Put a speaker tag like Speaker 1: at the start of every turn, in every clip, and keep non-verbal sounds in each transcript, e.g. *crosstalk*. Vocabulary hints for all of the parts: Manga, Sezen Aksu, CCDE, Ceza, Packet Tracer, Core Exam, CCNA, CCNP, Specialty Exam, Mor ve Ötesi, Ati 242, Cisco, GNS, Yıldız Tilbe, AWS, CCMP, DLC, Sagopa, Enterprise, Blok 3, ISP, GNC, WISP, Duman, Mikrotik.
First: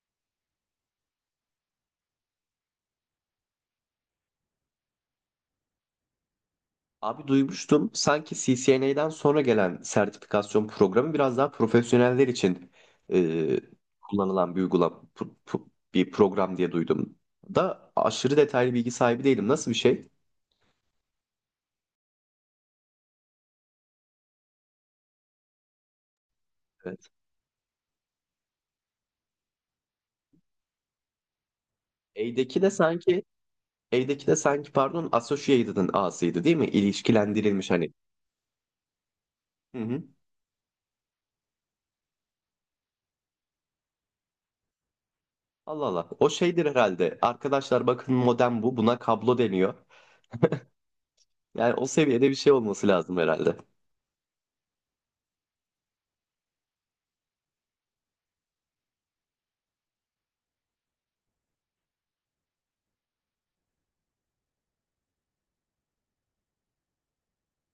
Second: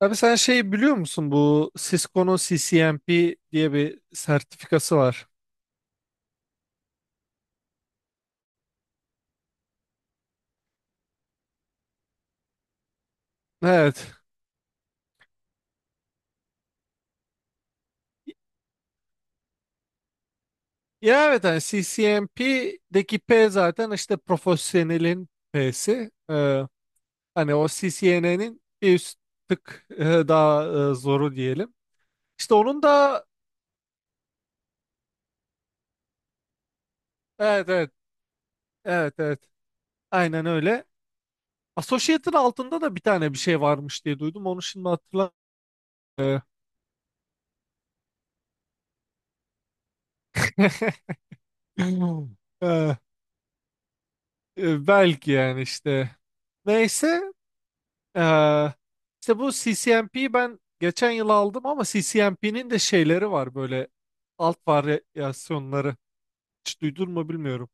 Speaker 1: Abi sen şey biliyor musun, bu Cisco'nun CCNP diye bir sertifikası var.
Speaker 2: Abi duymuştum sanki CCNA'den sonra gelen sertifikasyon programı biraz daha profesyoneller için e,
Speaker 1: Evet.
Speaker 2: kullanılan bir uygulama bir program diye duydum. Da aşırı detaylı bilgi sahibi değilim. Nasıl bir şey?
Speaker 1: Ya evet hani CCNP'deki P zaten işte profesyonelin P'si.
Speaker 2: Evet.
Speaker 1: Hani o CCNA'nin bir üst tık daha zoru diyelim. İşte
Speaker 2: A'deki de
Speaker 1: onun
Speaker 2: sanki
Speaker 1: da
Speaker 2: A'deki de sanki pardon Associated'ın A'sıydı değil mi?
Speaker 1: evet
Speaker 2: İlişkilendirilmiş
Speaker 1: evet
Speaker 2: hani.
Speaker 1: evet evet
Speaker 2: Hı hı.
Speaker 1: aynen öyle. Associate'ın altında da bir tane bir şey varmış diye duydum. Onu şimdi hatırlamıyorum.
Speaker 2: Allah Allah. O
Speaker 1: Ee,
Speaker 2: şeydir herhalde. Arkadaşlar bakın modem bu. Buna kablo deniyor.
Speaker 1: *laughs*
Speaker 2: Yani o seviyede bir şey olması
Speaker 1: e,
Speaker 2: lazım herhalde.
Speaker 1: belki yani işte. Neyse. Ee, işte bu C C M P'yi ben geçen yıl aldım ama C C M P'nin de şeyleri var böyle, alt varyasyonları. Hiç duydun mu bilmiyorum.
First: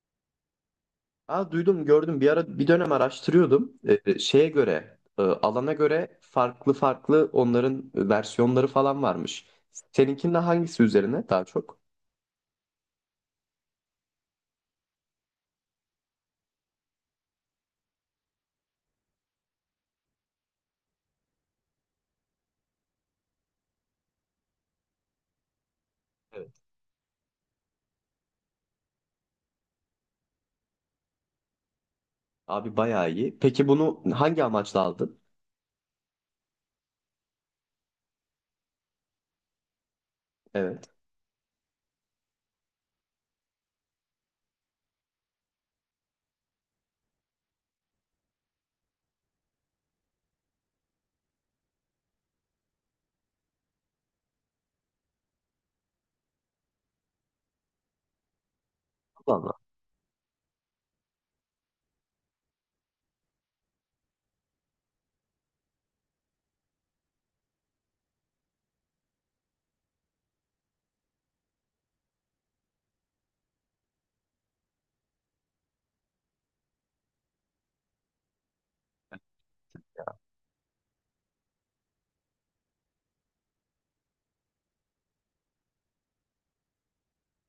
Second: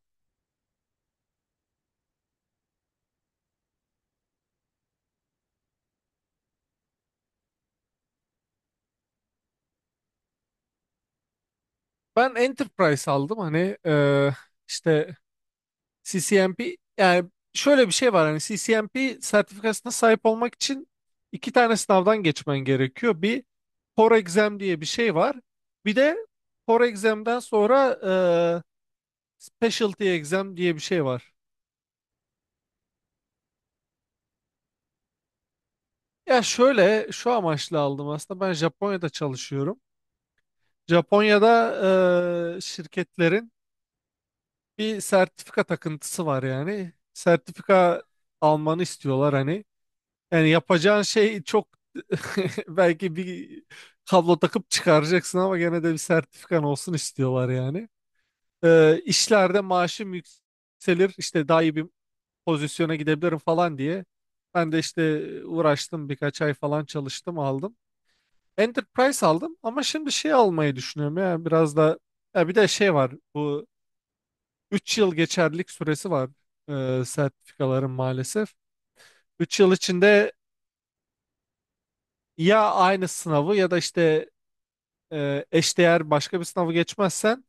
Speaker 2: Aa, duydum gördüm bir ara bir dönem araştırıyordum. Şeye göre alana göre farklı farklı onların versiyonları falan varmış. Seninkinde hangisi üzerine daha çok?
Speaker 1: Ben Enterprise aldım hani, işte C C M P. Yani şöyle bir şey var, hani C C M P sertifikasına sahip olmak için iki tane sınavdan geçmen gerekiyor. Bir, Core Exam diye bir şey var. Bir de
Speaker 2: Evet.
Speaker 1: Core Exam'den sonra e, Specialty Exam diye bir şey var.
Speaker 2: Abi bayağı iyi. Peki bunu hangi amaçla aldın?
Speaker 1: Ya şöyle şu amaçla aldım, aslında ben Japonya'da çalışıyorum.
Speaker 2: Evet.
Speaker 1: Japonya'da şirketlerin bir sertifika takıntısı var yani. Sertifika almanı istiyorlar hani. Yani yapacağın şey çok, *laughs* belki bir kablo takıp çıkaracaksın ama gene de bir sertifikan olsun istiyorlar yani.
Speaker 2: Valla.
Speaker 1: İşlerde maaşım yükselir, işte daha iyi bir pozisyona gidebilirim falan diye. Ben de işte uğraştım, birkaç ay falan çalıştım, aldım. Enterprise aldım ama şimdi şey almayı düşünüyorum, ya biraz da, ya bir de şey var, bu 3 yıl geçerlilik süresi var sertifikaların maalesef. Üç yıl içinde ya aynı sınavı ya da işte eşdeğer başka bir sınavı geçmezsen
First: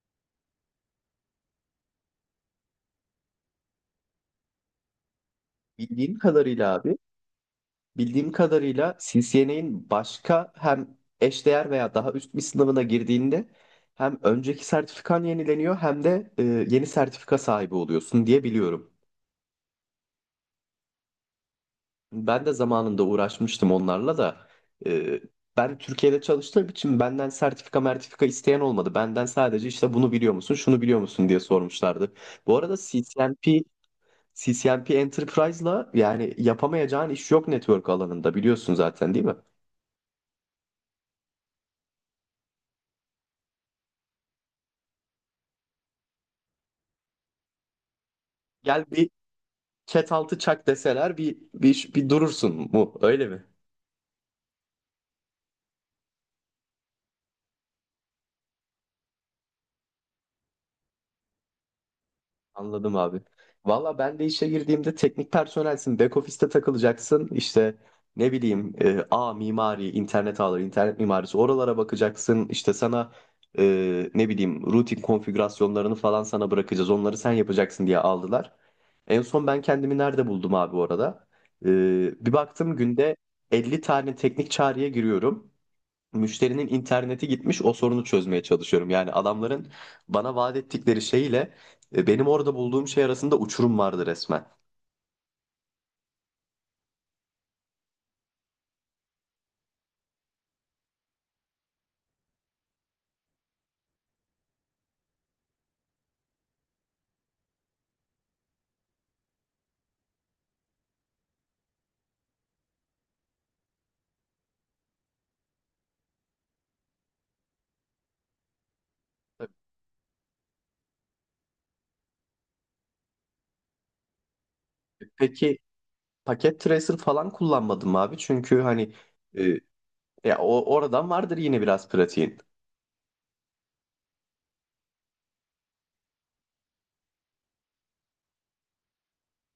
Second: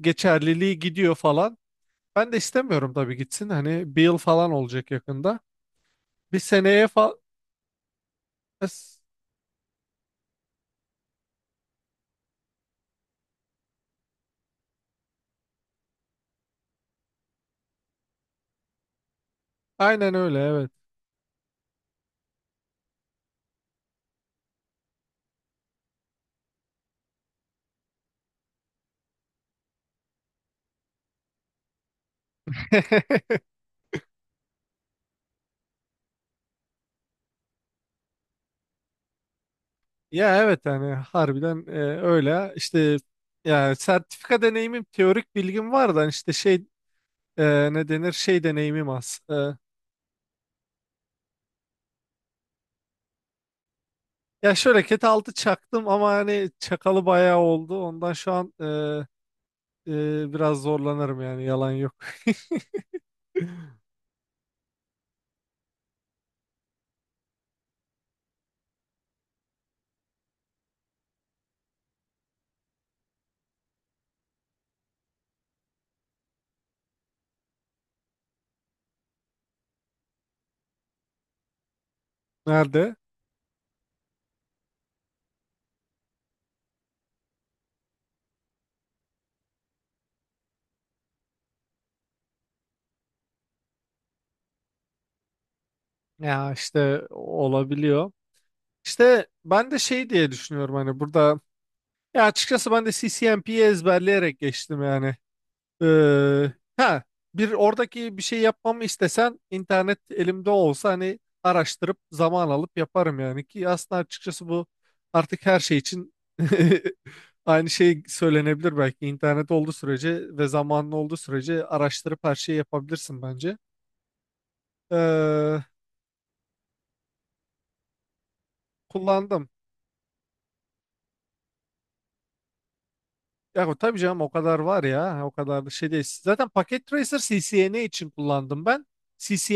Speaker 1: geçerliliği gidiyor falan. Ben de istemiyorum tabii gitsin, hani bir yıl falan olacak yakında.
Speaker 2: Bildiğim
Speaker 1: Bir
Speaker 2: kadarıyla
Speaker 1: seneye
Speaker 2: abi,
Speaker 1: falan
Speaker 2: bildiğim kadarıyla CCNA'in başka hem eşdeğer veya daha üst bir sınavına girdiğinde hem önceki sertifikan yenileniyor hem de yeni sertifika sahibi oluyorsun diye biliyorum.
Speaker 1: aynen öyle, evet.
Speaker 2: Ben de zamanında uğraşmıştım onlarla da. Ee, Ben Türkiye'de çalıştığım için benden sertifika mertifika isteyen olmadı. Benden sadece işte bunu biliyor musun, şunu biliyor musun diye sormuşlardı. Bu arada
Speaker 1: *laughs*
Speaker 2: CCNP Enterprise'la yani yapamayacağın iş yok network alanında biliyorsun zaten değil mi?
Speaker 1: Ya evet hani harbiden öyle işte, yani sertifika deneyimim, teorik bilgim var da hani işte şey, ne denir, şey
Speaker 2: Gel
Speaker 1: deneyimim
Speaker 2: bir
Speaker 1: az.
Speaker 2: chat altı çak deseler bir durursun mu öyle mi?
Speaker 1: Ya şöyle ket altı çaktım ama hani çakalı bayağı oldu, ondan şu an biraz zorlanırım yani, yalan yok. *laughs*
Speaker 2: Anladım abi. Valla ben de işe girdiğimde teknik personelsin. Back office'te takılacaksın. İşte ne bileyim A mimari, internet ağları, internet mimarisi oralara bakacaksın. İşte sana ne bileyim routing konfigürasyonlarını falan sana bırakacağız. Onları sen yapacaksın diye aldılar. En son ben kendimi nerede buldum abi orada? E, Bir baktım
Speaker 1: Nerede?
Speaker 2: günde 50 tane teknik çağrıya giriyorum, müşterinin interneti gitmiş, o sorunu çözmeye çalışıyorum. Yani adamların bana vaat ettikleri şeyle benim orada bulduğum şey arasında uçurum vardı resmen.
Speaker 1: Ya işte olabiliyor. İşte ben de şey diye düşünüyorum, hani burada, ya açıkçası ben de C C M P'yi ezberleyerek geçtim yani. Ha bir, oradaki bir şey yapmamı istesen, internet elimde olsa hani araştırıp zaman alıp yaparım yani, ki aslında açıkçası bu artık her şey için *laughs* aynı şey söylenebilir belki, internet olduğu sürece ve zamanlı olduğu sürece araştırıp her şeyi yapabilirsin bence.
Speaker 2: Peki
Speaker 1: Ee,
Speaker 2: paket tracer falan kullanmadım abi, çünkü hani
Speaker 1: kullandım.
Speaker 2: e, ya o oradan vardır yine biraz pratiğin.
Speaker 1: Ya tabii canım, o kadar var ya, o kadar da şey değil. Zaten Packet Tracer CCNA için kullandım ben.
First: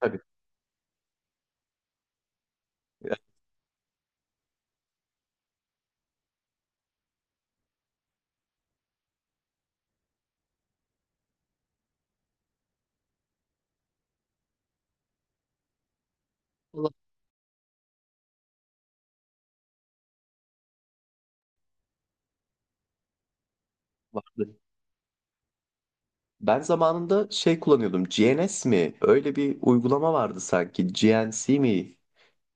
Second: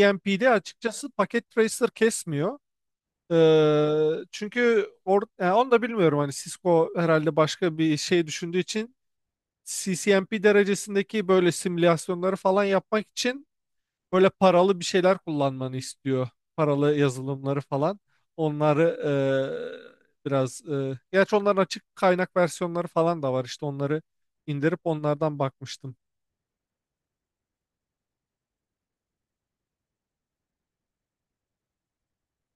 Speaker 2: Tabii.
Speaker 1: açıkçası Packet Tracer kesmiyor.
Speaker 2: Ya,
Speaker 1: Çünkü or, yani onu da bilmiyorum, hani Cisco herhalde başka bir şey düşündüğü için CCNP derecesindeki böyle simülasyonları falan yapmak için böyle paralı bir şeyler kullanmanı istiyor.
Speaker 2: Allah
Speaker 1: Paralı yazılımları falan. Onları biraz gerçi onların açık kaynak versiyonları falan da var, işte onları
Speaker 2: vardı.
Speaker 1: indirip onlardan bakmıştım.
Speaker 2: Ben zamanında şey kullanıyordum. GNS mi? Öyle bir uygulama vardı sanki. GNC mi?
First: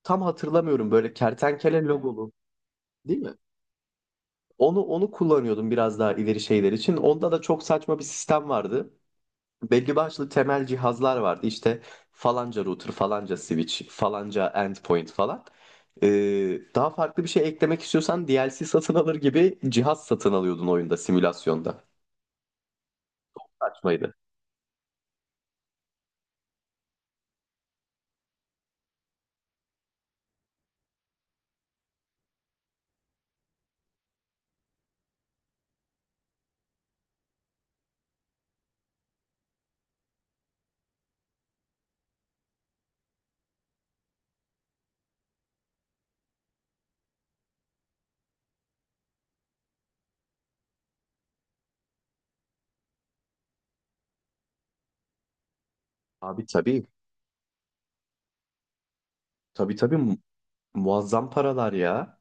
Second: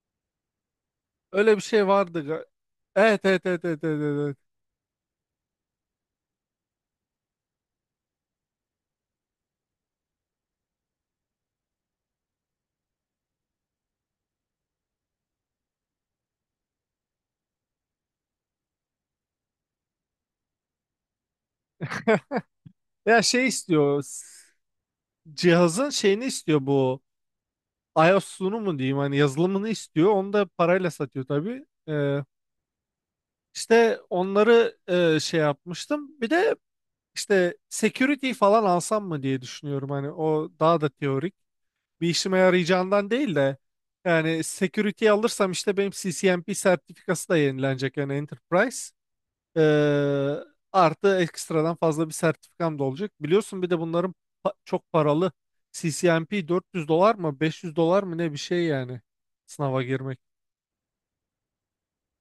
Speaker 2: Tam hatırlamıyorum. Böyle
Speaker 1: Öyle bir
Speaker 2: kertenkele
Speaker 1: şey vardı.
Speaker 2: logolu, değil
Speaker 1: Evet
Speaker 2: mi?
Speaker 1: evet evet evet evet. Evet. Evet.
Speaker 2: Onu kullanıyordum biraz daha ileri şeyler için. Onda da çok saçma bir sistem vardı. Belli başlı temel cihazlar vardı. İşte falanca router, falanca switch, falanca endpoint falan. Daha farklı bir şey eklemek istiyorsan DLC satın alır gibi cihaz satın alıyordun oyunda, simülasyonda.
Speaker 1: Ya şey istiyor
Speaker 2: Saçmaydı.
Speaker 1: cihazın şeyini istiyor bu. iOS'unu mu diyeyim, hani yazılımını istiyor. Onu da parayla satıyor tabii. İşte onları şey yapmıştım. Bir de işte security falan alsam mı diye düşünüyorum. Hani o daha da teorik. Bir işime yarayacağından değil de, yani security alırsam işte benim CCNP sertifikası da yenilenecek yani, Enterprise. Ee, artı ekstradan fazla bir sertifikam da olacak. Biliyorsun bir de bunların çok paralı.
Speaker 2: Abi
Speaker 1: CCNP
Speaker 2: tabii.
Speaker 1: 400 dolar mı 500 dolar mı ne, bir şey yani
Speaker 2: Tabii
Speaker 1: sınava
Speaker 2: tabii,
Speaker 1: girmek.
Speaker 2: muazzam paralar ya.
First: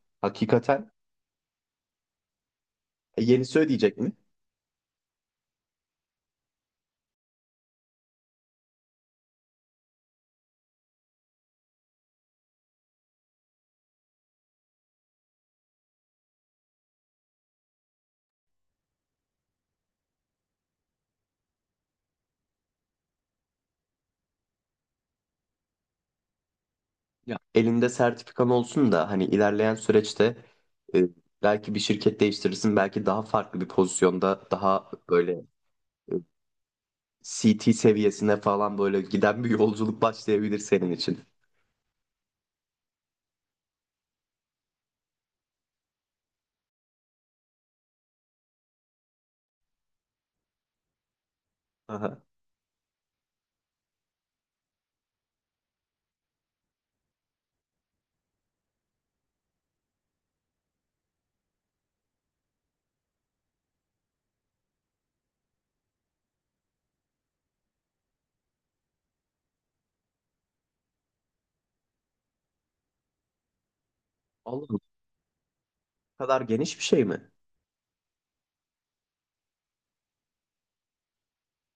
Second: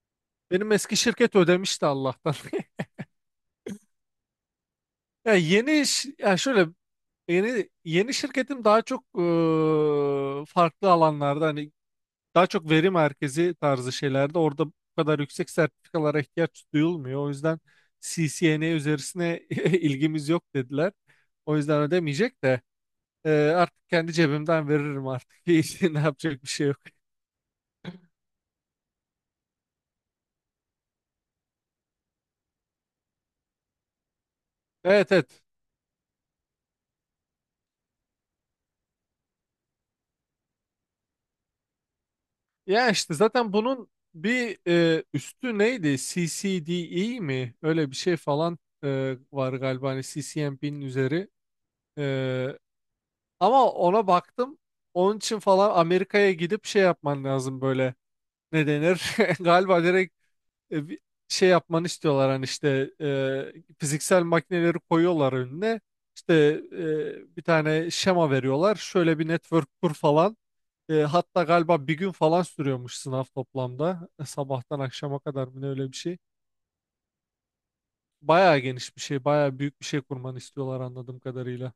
Speaker 1: Benim
Speaker 2: Hakikaten.
Speaker 1: eski şirket ödemişti Allah'tan. *laughs*
Speaker 2: Yenisi ödeyecek mi?
Speaker 1: Ya yeni ya şöyle, yeni yeni şirketim daha çok farklı alanlarda hani. Daha çok veri merkezi tarzı şeylerde, orada bu kadar yüksek sertifikalara ihtiyaç duyulmuyor. O yüzden CCNA üzerisine *laughs* ilgimiz yok dediler. O yüzden ödemeyecek de artık kendi cebimden veririm artık. *laughs* Hiç. Ne yapacak bir şey yok.
Speaker 2: Ya elinde sertifikan olsun da hani ilerleyen süreçte e, belki bir şirket değiştirirsin, belki daha farklı bir pozisyonda, daha
Speaker 1: Evet,
Speaker 2: böyle
Speaker 1: evet.
Speaker 2: e, C T seviyesine falan böyle giden bir yolculuk başlayabilir senin için.
Speaker 1: Ya işte zaten bunun bir üstü neydi? CCDE mi? Öyle bir şey falan var galiba, hani CCNP'nin üzeri.
Speaker 2: Aha.
Speaker 1: E, ama ona baktım. Onun için falan Amerika'ya gidip şey yapman lazım böyle. Ne denir? *laughs* Galiba direkt bir şey yapmanı istiyorlar, hani işte fiziksel makineleri koyuyorlar önüne. İşte bir tane şema veriyorlar. Şöyle bir network kur falan. Hatta galiba bir gün falan sürüyormuş sınav toplamda.
Speaker 2: Oğlum,
Speaker 1: Sabahtan akşama kadar mı ne, öyle bir
Speaker 2: bu
Speaker 1: şey.
Speaker 2: kadar geniş bir şey mi?
Speaker 1: Bayağı geniş bir şey, bayağı büyük bir şey kurmanı istiyorlar anladığım kadarıyla.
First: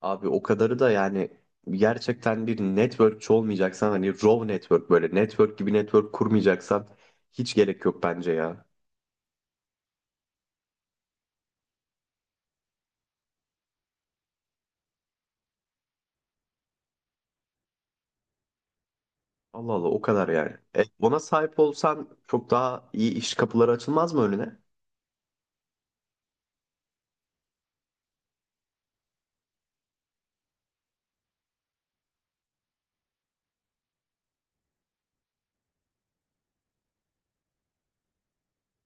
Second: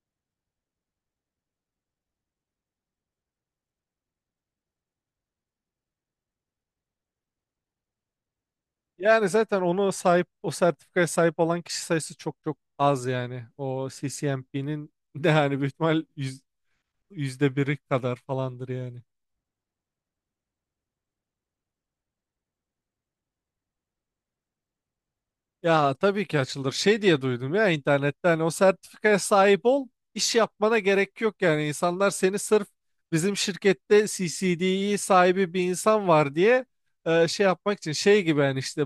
Speaker 2: Abi o kadarı da yani gerçekten bir networkçi olmayacaksan, hani raw network, böyle network gibi network kurmayacaksan hiç gerek yok bence ya.
Speaker 1: Yani zaten onu sahip, o sertifikaya sahip olan kişi sayısı çok çok az yani. O CCMP'nin *laughs* de yani büyük ihtimal yüzde biri kadar falandır yani.
Speaker 2: Allah Allah, o kadar yani. Ona sahip olsan çok daha iyi iş kapıları açılmaz mı önüne?
Speaker 1: Ya tabii ki açılır. Şey diye duydum ya internette, hani o sertifikaya sahip ol, iş yapmana gerek yok yani. İnsanlar seni sırf bizim şirkette CCD'yi sahibi bir insan var diye şey yapmak için şey gibi yani, işte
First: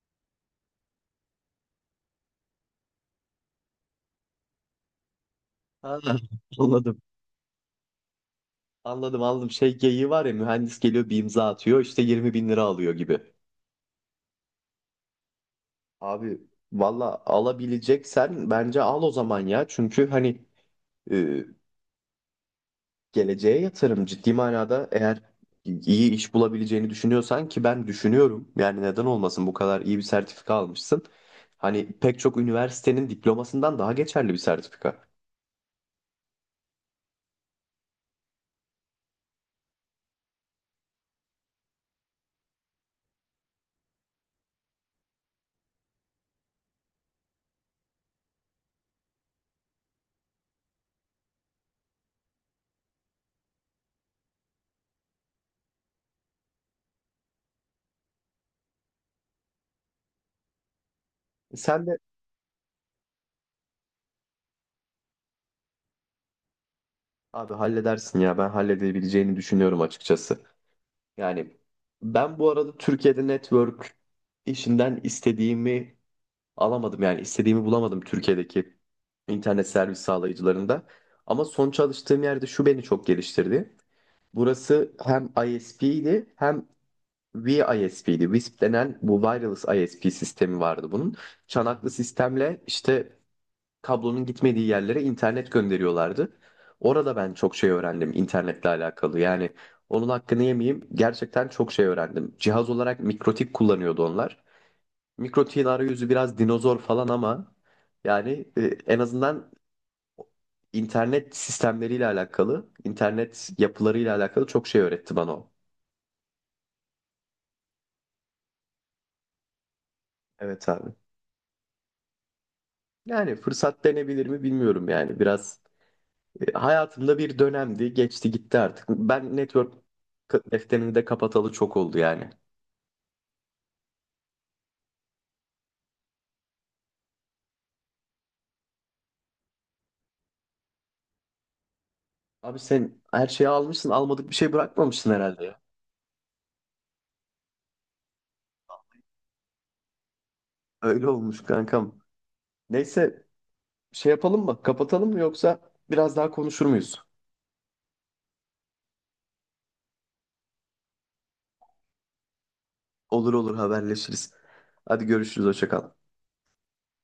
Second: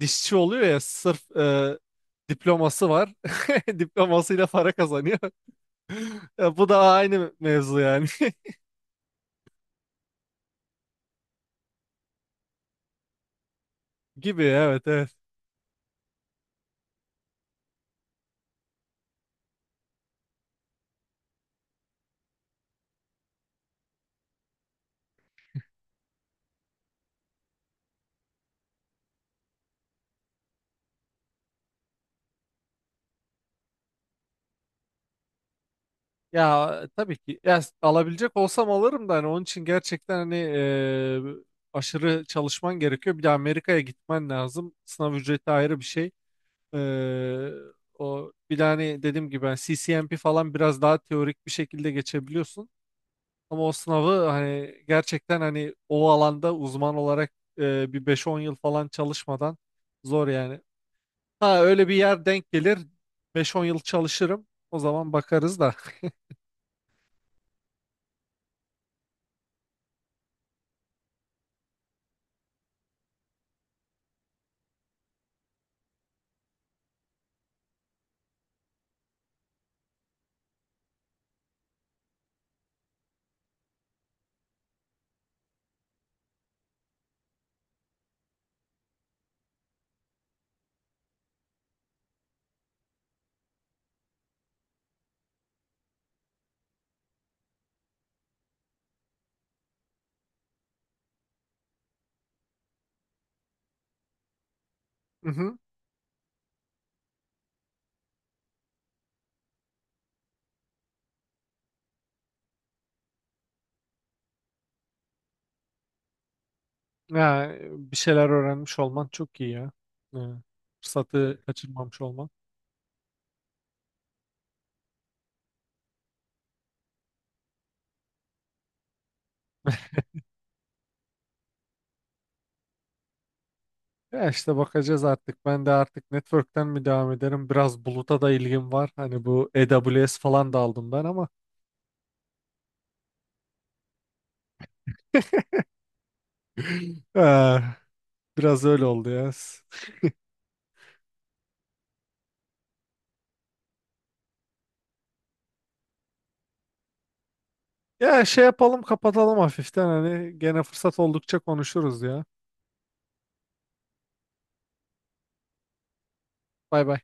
Speaker 1: dişçi oluyor ya sırf diploması var. *laughs* Diplomasıyla para kazanıyor. *laughs*
Speaker 2: Ha, *laughs*
Speaker 1: Ya bu da
Speaker 2: anladım.
Speaker 1: aynı mevzu yani.
Speaker 2: Anladım, anladım. Şey geyiği var ya, mühendis geliyor bir imza atıyor, işte 20 bin lira alıyor gibi.
Speaker 1: *laughs* gibi, evet evet.
Speaker 2: Abi valla alabileceksen bence al o zaman ya. Çünkü hani e, geleceğe yatırım, ciddi manada eğer iyi iş bulabileceğini düşünüyorsan, ki ben düşünüyorum. Yani neden olmasın, bu kadar iyi bir sertifika almışsın. Hani pek çok üniversitenin diplomasından daha geçerli bir sertifika.
Speaker 1: Ya tabii ki ya, alabilecek olsam alırım da, hani onun için gerçekten hani aşırı çalışman gerekiyor. Bir de Amerika'ya gitmen lazım. Sınav ücreti ayrı bir şey. E, o bir de hani dediğim gibi, hani C C M P falan biraz daha teorik bir şekilde geçebiliyorsun. Ama o sınavı hani gerçekten hani o alanda uzman olarak bir beş-on yıl falan çalışmadan zor yani. Ha
Speaker 2: Sen
Speaker 1: öyle bir
Speaker 2: de
Speaker 1: yer denk gelir, beş-on yıl çalışırım. O zaman bakarız da.
Speaker 2: Abi halledersin ya, ben halledebileceğini düşünüyorum açıkçası. Yani ben bu arada Türkiye'de network işinden istediğimi alamadım, yani istediğimi bulamadım Türkiye'deki internet servis sağlayıcılarında. Ama son çalıştığım yerde şu beni çok geliştirdi. Burası hem ISP'ydi hem WISP'ydi. WISP denen bu wireless ISP sistemi vardı bunun. Çanaklı sistemle işte kablonun gitmediği yerlere internet gönderiyorlardı. Orada ben çok şey öğrendim internetle alakalı. Yani onun hakkını yemeyeyim, gerçekten çok şey öğrendim. Cihaz olarak mikrotik kullanıyordu onlar.
Speaker 1: *laughs* Hı hı.
Speaker 2: Mikrotiğin arayüzü biraz dinozor falan ama yani en azından internet sistemleriyle alakalı, internet yapılarıyla alakalı çok şey öğretti bana o.
Speaker 1: Ya, bir şeyler öğrenmiş olman çok iyi ya. Ya,
Speaker 2: Evet abi.
Speaker 1: fırsatı kaçırmamış olman.
Speaker 2: Yani fırsat denebilir mi bilmiyorum yani. Biraz. Hayatımda bir dönemdi, geçti gitti artık. Ben network defterini de kapatalı çok oldu yani.
Speaker 1: Ya işte bakacağız artık. Ben de artık network'ten mi devam ederim? Biraz buluta da ilgim var. Hani bu AWS falan da aldım ben ama
Speaker 2: Abi sen her şeyi almışsın, almadık bir şey bırakmamışsın herhalde ya.
Speaker 1: eh, biraz öyle oldu ya.
Speaker 2: Öyle olmuş kankam. Neyse, şey yapalım mı? Kapatalım mı yoksa biraz daha konuşur muyuz?
Speaker 1: Ya şey yapalım, kapatalım hafiften, hani gene fırsat oldukça konuşuruz ya.
Speaker 2: Olur olur, haberleşiriz. Hadi görüşürüz, hoşça kal.
Speaker 1: Bay bay.